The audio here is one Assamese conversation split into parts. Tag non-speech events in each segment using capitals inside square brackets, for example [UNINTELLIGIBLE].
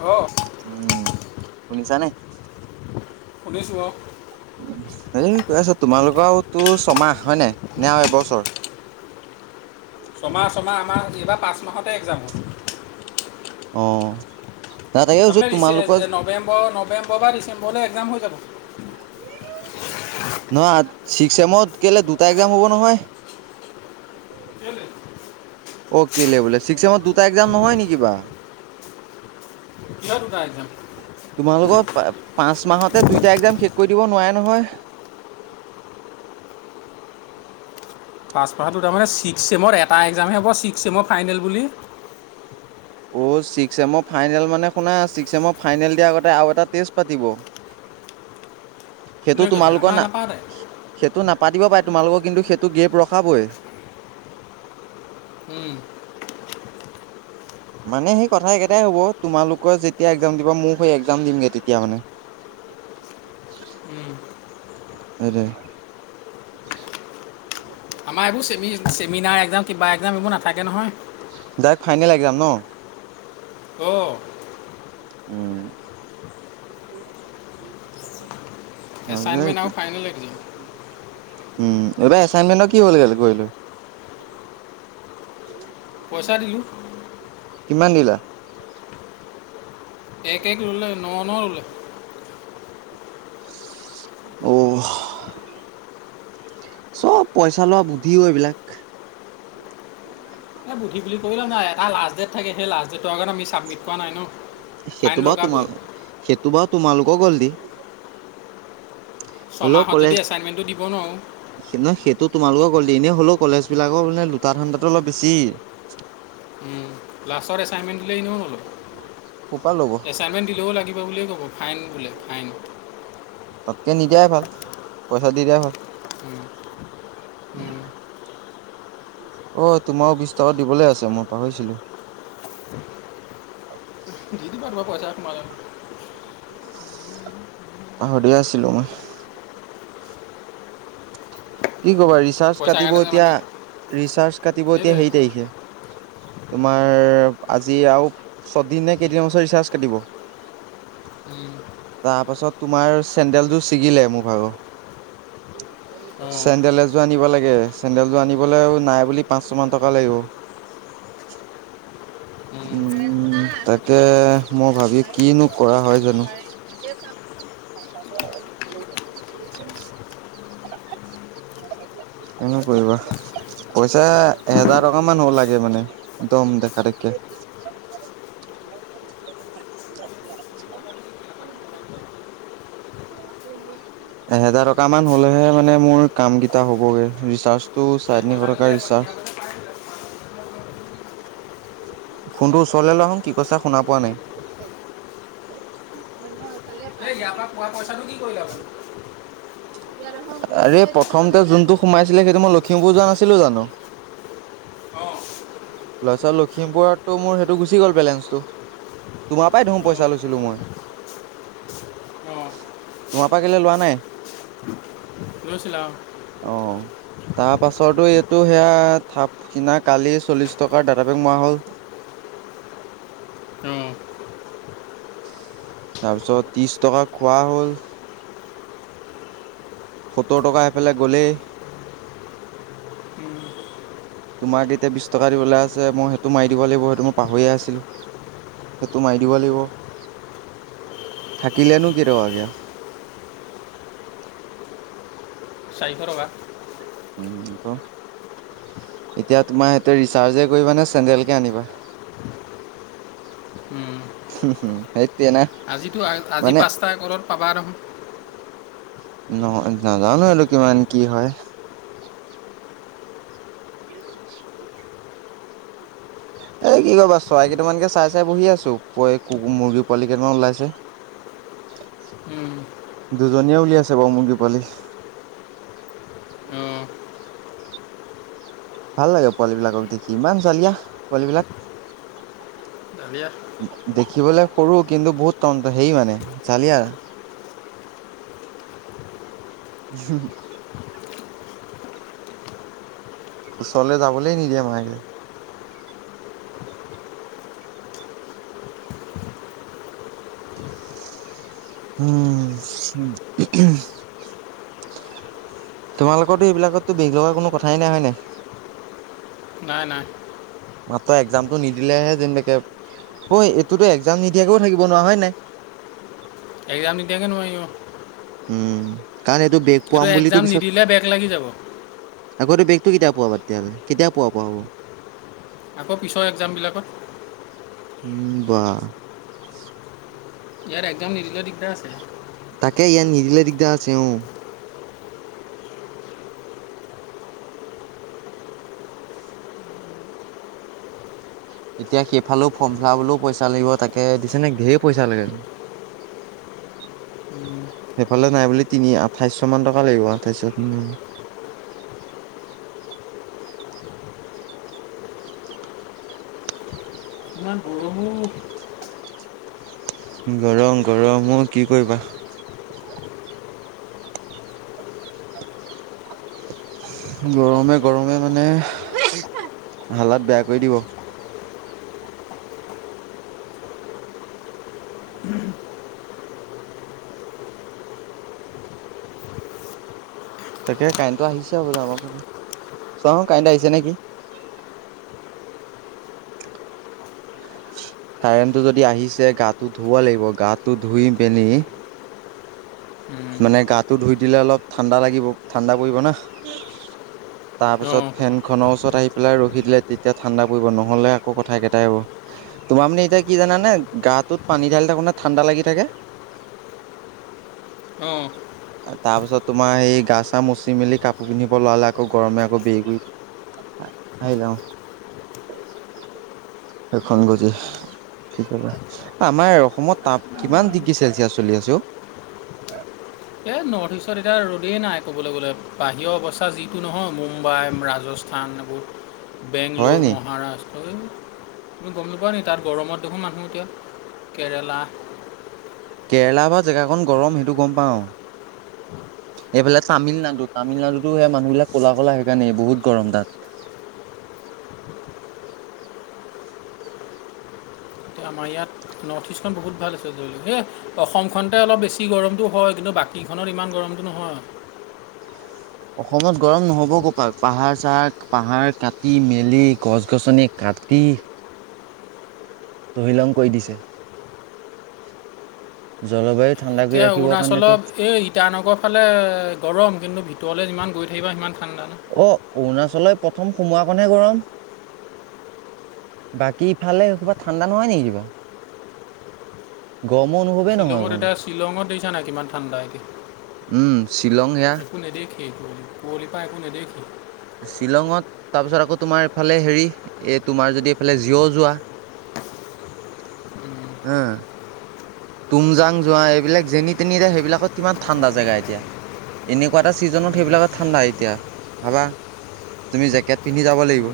অ উ'ম, শুনিছা নে? শুনিছো, অ'। এই কৈ আছে তোমালোকৰওতো ছমাহ হয় নে আৰু এবছৰ? ছমাহ, ছমাহ আমাৰ এইবাৰ পাঁচ মাহতে একজাম হ'ব। অ তাকে কৈছো আপোনাৰ তোমালোকৰ নৱেম্বৰ, নৱেম্বৰ বা ডিচেম্বৰলৈ একজাম হৈ যাব। [UNINTELLIGIBLE] নহয়, ছিক্স চেমত কেলে দুটা একজাম হ'ব নহয়। কেলৈ অ', কেলে ছিক্স চেমত একজাম নহয় নেকি বা? কিহৰ দুটা একজাম? তোমালোকৰ পাঁচ মাহতে দুইটা একজাম শেষ কৰি দিব নোৱাৰে নহয়। [UNINTELLIGIBLE] পাঁচপাশাটো তাৰমানে ছিক্স চেমৰ এটা এক্জামে হ'ব ছিক্স ছেমৰ ফাইনেল বুলি। অ' চিক্স চেমন ফাইনেল মানে শুনা চিক্স চেমৰ ফাইনেল দিয়াৰ আগতে আৰু এটা টেষ্ট পাতিব। সেইটো কোনে কৈছে তোমালোকৰ আমাৰ না নাপাতে সেইটো নাপাতিব পাৰে। তোমালোকক কিন্তু সেইটো গেপ ৰখাবই। উ'ম। মানে সেই কথা একেইটাই হ'ব তোমালোকৰ যেতিয়া একজাম দিবা, মোক সেই এক্জাম দিমগে তেতিয়া মানে। [UNINTELLIGIBLE] সেইটোৱে। আমাৰ এইবোৰ চেমি চেমিনাৰ এক্জাম কিবা এক্জাম এইবোৰ নাথাকে নহয় ডাইক ফাইনেল এক্সাম ন। অ', উম এছাইনমেণ্ট আৰু ফাইনেল একজাম। উম, এইবাৰ এচাইনমেন্টৰ কি হল গ কৰি লৈ পইচা দিওঁ কিমান দিলা এক এক ৰুলে ন ন ৰুলে অ', চব পইচা লোৱা বুদ্ধিও এইবিলাক এ বুধি বুলি কললে নাই এটা লাষ্ট ডেট থাকে সেই লাষ্ট ডেট। ফাইন সেইটো বা লগাবই তোমাৰ সেইটো বা তোমালোকক গল দি হ'লেও ছমাহত কলে যদি এছাইনমেণ্টটো দিব নোৱাৰোঁ নহ সেইটোত। তোমালোকে কললে এনেই হ'লেও কলেজ বিলাকৰানে লোটা ঠাণ্ডাতো অলপ বেছি। লাষ্টত এছাইনমেণ্ট দিলেই এনেও নলো ক'ৰ পৰা ল'ব, এছাইনমেণ্ট দিলেও লাগিব বুলিয় ক'ব। ফাইন বোলে ফাইন তাতকে নিদিয়াই ভাল পইচা দি দিয়াই ভাল উম উম অ, তোমাক বিছ টকা দিবলৈ আছে মই পাহৰিছিলো। দিিদি পাৰব পাচা কমাল পাহৰিিয় আছিলো মই কি কবা ৰিচাৰ্জ পইচাৰ কাটিব কাৰণে যে এতিয়া মানুহে - ৰিচাৰ্জ কাটিব এতিয়া সেইটোৱে সেই তাৰিখে তোমাৰ আজি আৰু ছদিন নে কেইদিন বছৰ ৰিচাৰ্জ কাটিব। উম, তাৰ পাছত তোমাৰ চেন্দেলটো ছিগিলে মোৰ ভাগ উম, অঁ চেডেল এযোৰ আনিব লাগে চেডেলযোৰ আনিবলৈও নাই বুলি পাচ ছ মান টকা লাগিব। উম, উম, তাকে মই ভাবি কিনো কৰা হয় জানো। [UNINTELLIGIBLE] কোনে কৰিব। পইচা এেজাৰ টকা মান হ'ব লাগে মানে একদম দেখা দেখে [INAUDIBLE] এহেজাৰ টকা মান হ'লেহে মানে মোৰ কাম কেইটা হ'বগে ৰিচাৰ্জটো এই চনি পইচাটো যে ইয়াৰ পৰা- কৰকা়িছা ইয়াৰ পৰা যে পাইছিলে, ফোনটোৰ ওচৰলে ল আহোন কি কৈছা শুনা পোৱা নাই এই ইয়াৰ পৰা পোৱা পইচাটো কি কৰিলে আপুনি? আৰে প্ৰথমতে যোনটো সোমাইছিলে সেইটো মই লখিমপুৰ যোৱা নাছিলো জানো অঁ লৰা ছাল লখিমপুৰতটো মোৰ সেইটো গুচি গ'ল বেলেঞ্চটো। তোমাৰ পৰাই ধুম অঁ পইচা লৈছিলো মই অঁ তোমাৰ পৰা কেলৈ লোৱা নাই লইচিলাও। অ তাৰ পাছতো এইটো সেয়া থাপ কিনা কালি চল্লিশ টকাৰ দ ম হল অঁ তাৰপিছত ত্ৰিশ টকা খোৱা হ'ল সত্তৰ টকা এফালে গ'লেই উম, তোমাক এতিয়া বিশ টকা দিবলৈ আছে মই সেইটো মাৰি দিব লাগিব সেইটো মই পাহৰিয়ে আছিলো। সেইটো মাৰি দিব লাগিব। থাকিলেনো কে ৰা কে চাৰিশ টকা। উম, আকৌ এতিয়া তোমাৰ সিহঁতে ৰিচাৰ্জে কৰিবা নে চেডেলকে আনিবা উম, উম হম আজিতো আজি পাঁচটা ঘৰত পাবা আৰু নহ নাজানো এইটো কিমান কি হয়। উ এ কি কা চৰাই কেইটামানকে চাই চাই বহি আছো প মুৰ্গী পোৱালি কেইটামান ওলাইছে উম, [INAUDIBLE] দুজনীয়ে উলিয়াইছে বাৰু মুৰ্গী পালি অঁ ভাল লাগে পোৱালিবিলাকক দেখি ইমান জালিয় দালিয়া পোৱালিবিলাক দেখি শিকিবলৈ সৰু কিন্তু বহুত তন্তন্ত হেই মানে জালি আৰু হ ওচৰলৈ যাবলৈ নিদিয়ে মাহেকে উম তোমালোকো এইবিলাকতো বিষ লগা কোনো কথাই নাই হয় নাই নাই নাই মাত্ৰ এক্জামটো নিদিলেহে যেনোকে অ, এইটোতো এক্জাম নিদিয়াকেও থাকিব নোৱাৰা হয় নাই। এগ্জাম দি দিয়াকে নোৱাৰই ইয়ো উম কাৰণ এইটো বেগ পোৱাম বুলিুলিতো এক্সাম নিদিলে বেক লাগি যাব পিছত আগতে বেগটো কেতিয়া পাবা তেতিয়াহ'লে কেতিয়া পোৱা পোৱা হ'ব আকৌ পিছৰ এক্জামবিলাকত উম বা ইয়াৰ একদম নিৰ্দিলৰ দিগদাৰ আছে তাকে ইয়াৰ নিদিলে দিগদাৰ আছে অ এতিয়া সেইফালেও ফৰ্ম ফিলাপ হলেও পইচা লাগিব তাকে দিছে ন ধেৰ পইচা লাগে [INAUDIBLE] সেইফালে নাই বুলি তিনি আঠাইছশ মান টকা লাগিব আঠাইছশ তিনি [INAUDIBLE] ন বৰম গৰম গৰম অ কি কৰিবা গৰমে গৰমে মানে হালত বেয়া কৰি দিব তাকে কাইণ্টটো আহিছে হ'ব আমাৰ ফে চা কাৰেণ্ট আহিছে নেকি? [INAUDIBLE] চাৰেনটো যদি আহিছে গাটো ধুব লাগিব গাটো ধুই পিনি মানে গাটো ধুই দিলে অলপ ঠাণ্ডা লাগিব ঠাণ্ডা পৰিব না তাৰ পিছত অঁ ফেন খনৰ ওচৰত আহি পেলাই ৰখি দিলে তেতিয়া ঠাণ্ডা পৰিব নহলে আক কথা কেইটাই আহব তোমাৰ মানে এতিয়া কি জানে গাটোত পানী ঢালি থাকো নে ঠাণ্ডা লাগি থাকে আহ তাৰ পিছত তোমাৰ সেই গা চা মচি মেলি কাপোৰ পিন্ধিব লৰালে আকৌ গৰমে আকৌ বেৰি কৰি আহ আহিলাও সেইখন গজি স আমাৰ অসমত তাপ কিমান ডিগ্ৰী চেলচিয়াছ চলি আছে এই নৰ্থ ইষ্টত এতিয়া ৰ'দেই নাই ক'বলৈ গ'লে বাহিৰৰ অৱস্থা যিটো নহয় মুম্বাই ৰাজস্থান থানবত হয় বেংলোৰ নি মহাৰাষ্ট্ৰ এই। তই গম নাপোৱাও নি তাত গৰমত দেখো মানুহ এতিয়া কেৰেলা কেৰেলা বা জেগাখন গৰম সেইটো গম পাও। এইফালে তামিলনাডু তামিলনাডুতো সে মানুহবিলাক ক'লা ক'লা সেইকাৰণেই বহুত গৰম তাত। [UNINTELLIGIBLE] এতিয়া আমাৰ ইয়াত নৰ্থ ইষ্টখন বহুত ভাল আছে ধৰি লওক এই অসমখনতে অলপ বেছি গৰমটো হয় কিন্তু বাকী খনত ইমান গৰমটো নহয়। [INAUDIBLE] অসমত গৰম নহব ক'পাত পাহাৰ চাহাৰ পাহাৰ কাটি মেলি গছ গছনি ক কাটি তহিলং কয় দিছে, জলবায়ুত এতিয়া অৰুণাচলত এই ইটানগৰ ফালে গৰম কিন্তু ভিতৰলৈ যিমান গৈ থাকিবা সিমান ঠাণ্ডা ন অ', অৰুণাচললৈ প্ৰথম সোমোৱাকণহে গৰম। বাকী ইফালে ক'ৰবাত ঠাণ্ডা নহয় নেকি কিবা? গৰমৰ অনুভৱেই নহয় শ্বিলঙত কোনো এতিয়া শ্বিলঙত দিছা নাই কিমান ঠাণ্ডা এতিয়া। উম শ্বিলং হেয়া। ঠ ব কুৱলি পৰা একো নেদেখি। শ্বিলঙত তাৰপিছত আকৌ তোমাৰ এইফালে হেৰি এই তোমাৰ যদি এইফালে জিঅ' যোৱা। উম, [UNINTELLIGIBLE] তুমজাং যোৱা এইবিলাক যেনি তেনিৰে সেইবিলাকত কিমান ঠাণ্ডা জেগা এতিয়া। এনেকুৱা এটা ছিজনত সেইবিলাকত ঠাণ্ডা এতিয়া ভাৱা। তুমি জেকেট পিন্ধি যাব উম, লাগিব।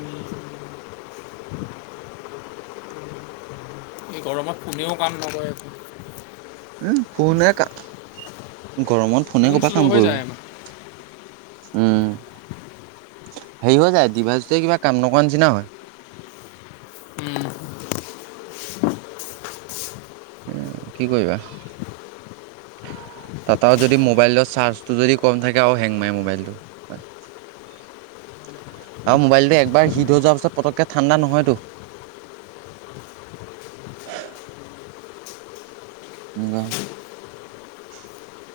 উম। এই গৰমত কোনেও কাম নকৰে একো। হম ফোনে ক গৰমত ফোনে কোন কবাক শ্ল' কাম হৈ কৰিব। যায় আমাৰ উম। হেৰি হৈ যায় জিভাচোতে কিবা কাম নকৰ নিচিনা হয়। উম। এ কি কৰিবা? তাতও যদি মোবাইলটোৰ চাৰ্জটো যদি কম থাকে আৰু হেং মাৰে মোবাইলটো, হয়। [INAUDIBLE] আৰু মোবাইলটো একবাৰ শিট হৈ যোৱাৰ পাছত পতককৈ ঠাণ্ডা নহয়তো। [INAUDIBLE] [UNINTELLIGIBLE]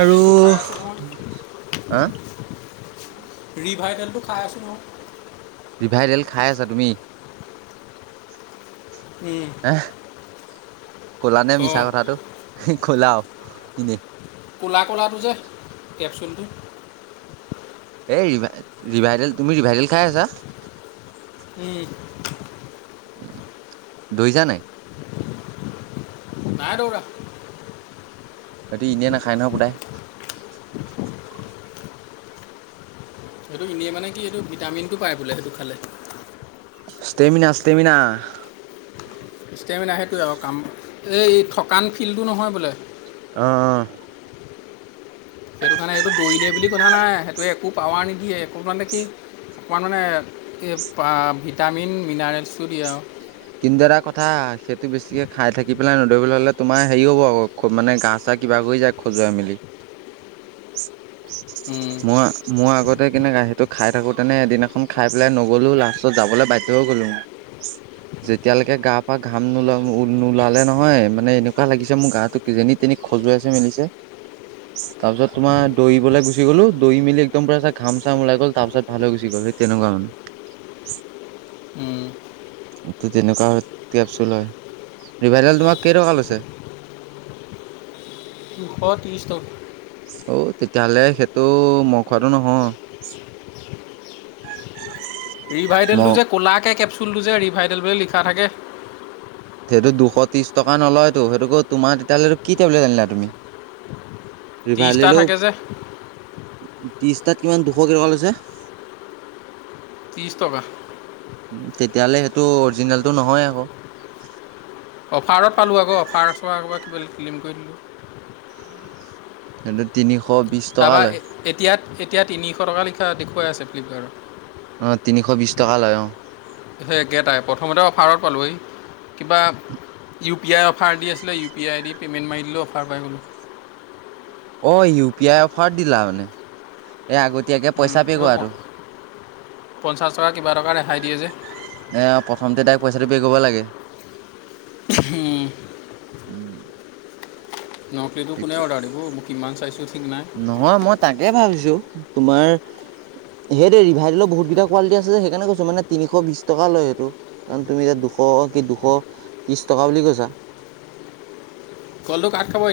আৰু, খাই আছোঁ নহয় হা। ৰিভাইটেলটো খাই আছোঁ মোক। ৰিভাইডল খাই আছা তুমি? উম, হা। কলা নে মিছা অঁ কথাাতটো কলাও এনেই। কোলা-কোলা টো যে কেপচোলটো। এই ৰিভাই ৰিভাইডেল তুমি ৰিভাইডেল খাই আছা। উম'। [UNINTELLIGIBLE] নাই দৌৰা। সেইটো এনেই নাখায় নহয় সোটায়। সেইটো এনে মানে কি এইটো ভিটামিনটো পায় বোলে সেইটো খালে। Stamina stamina. ষ্টেমিনা সেইটোৱে আৰু কাম এই থকান ফিলটো নহয় বোলে। অ', অ'। সেইটো কাৰণে এইটো দৌৰিলেয় বুলি কনা নাই সেইটোৱে একো পাৱাৰ নিদিয়ে এক [UNINTELLIGIBLE] অকণমান মানে এই ভিটামিন মিনাৰেলছো দিয়ে আৰু। কিন্তু এটা কথা সেইটো বেছিকে খাই থাকি পেলাই নধৰিবলৈ হলে তোমাৰ হেৰি হ'ব আ খুব মানে গা চা কিবা কৰি যাক খজুৱাই মেলি। উম, মই মই আগতে কেনে গা সিটো খাই থাকো তেনে এদিনাখন খাই পেলাই নগলো লাষ্টত যাবলৈ বাধ্য গ [UNINTELLIGIBLE] যেতিয়ালৈকে গা পৰা ঘাম নোলা নোলালে নহয় মানে এনেকুৱা লাগিছে মোৰ গাটোো যে তেনি সজুৱাইছে মেলিছে। তাৰ পিছত তোম দৌৰিবলৈ গুচি গ'লো দৈ মেলি একদম পু ঘাম চাম ওলাই গ'ল তাৰ পিছত ভালে গুচি গ'ল। তেনেুৱাও ন [UNINTELLIGIBLE] উম ত তেনেকুৱা কোব চ লয় ৰিভাইেল তোমাক কেই টকা লৈছে। [INAUDIBLE] Hot stock. অঔ তেতিয়াহ'লে সেইটো মই খোৱাটো নহয়। [UNINTELLIGIBLE] মই ৰিভাইডেলটো যে ক'লাকৈ কেপচুলটো যে ৰিভাইডেল বুলি লিখা থাকে। সেইটো দুশ ত্ৰিশ টকা নলয়তো সেইটোোক তোমাৰ তেতিয়াহ'লেো কি টেবলেট আনিলা তুমি ত্ৰিছটা ৰিভাইলেও থাকে যে। ত্ৰিশটাত কিমান দুশ কেই টকা লৈছে? ত্ৰিছ টকা। তেতিয়াহ'লে সেইটো অৰিজিনেলটো নহয় আকৌ। অফাৰত পালোঁ আকৌ অফাৰ চ কিবা ফিলিম কৰি দিলোঁ সেইহটো তিনিশ বিশ টকা তাৰপা লয় এতিয়াত এতিয়া তিনিশ টকা লিখা দেখুৱাই আছে ফ্লিপকাৰ্টত। অ', তিনিশ বিশ টকা লয় অ'। সেই গেটাই প্ৰথমতে অফাৰত পালোঁহি কিবা। ইউ পি আই অফাৰ দি আছিলে ইউি আই ডি পেমেণ্ট মাৰি দিলো অফাৰ পাই গ'লো। অ', ইউ পি আই অফাৰ দিলা মানে এই আগতীয়াকে পইচা পে এইবোৰ প কৰাটো। পঞ্চাছ টকা কিবা টকা ৰেহাই দিয়ে যে। এ প্ৰথমতে তাই পইচাটো পে' কৰিব লাগে হে। উম নকলেটো কোনে ঠিকে অৰ্ডাৰ দিব মোক কিমান চাইছোঁ। ঠিক নাই নহয় মই তাকে ভাবিছো। তোমাৰ সেই দেই ৰিভাইডলৰ বহুত কেইটা কোৱালিটি আছে সেইকাৰণে কৈছো মানে তিনিশ বিশ টকা লয়। সেইটো কাৰণ তুমি এতিয়া দুশ কি দুশ ত্ৰিশ টকা বুলি কৈছা। কলটো কাট খাব।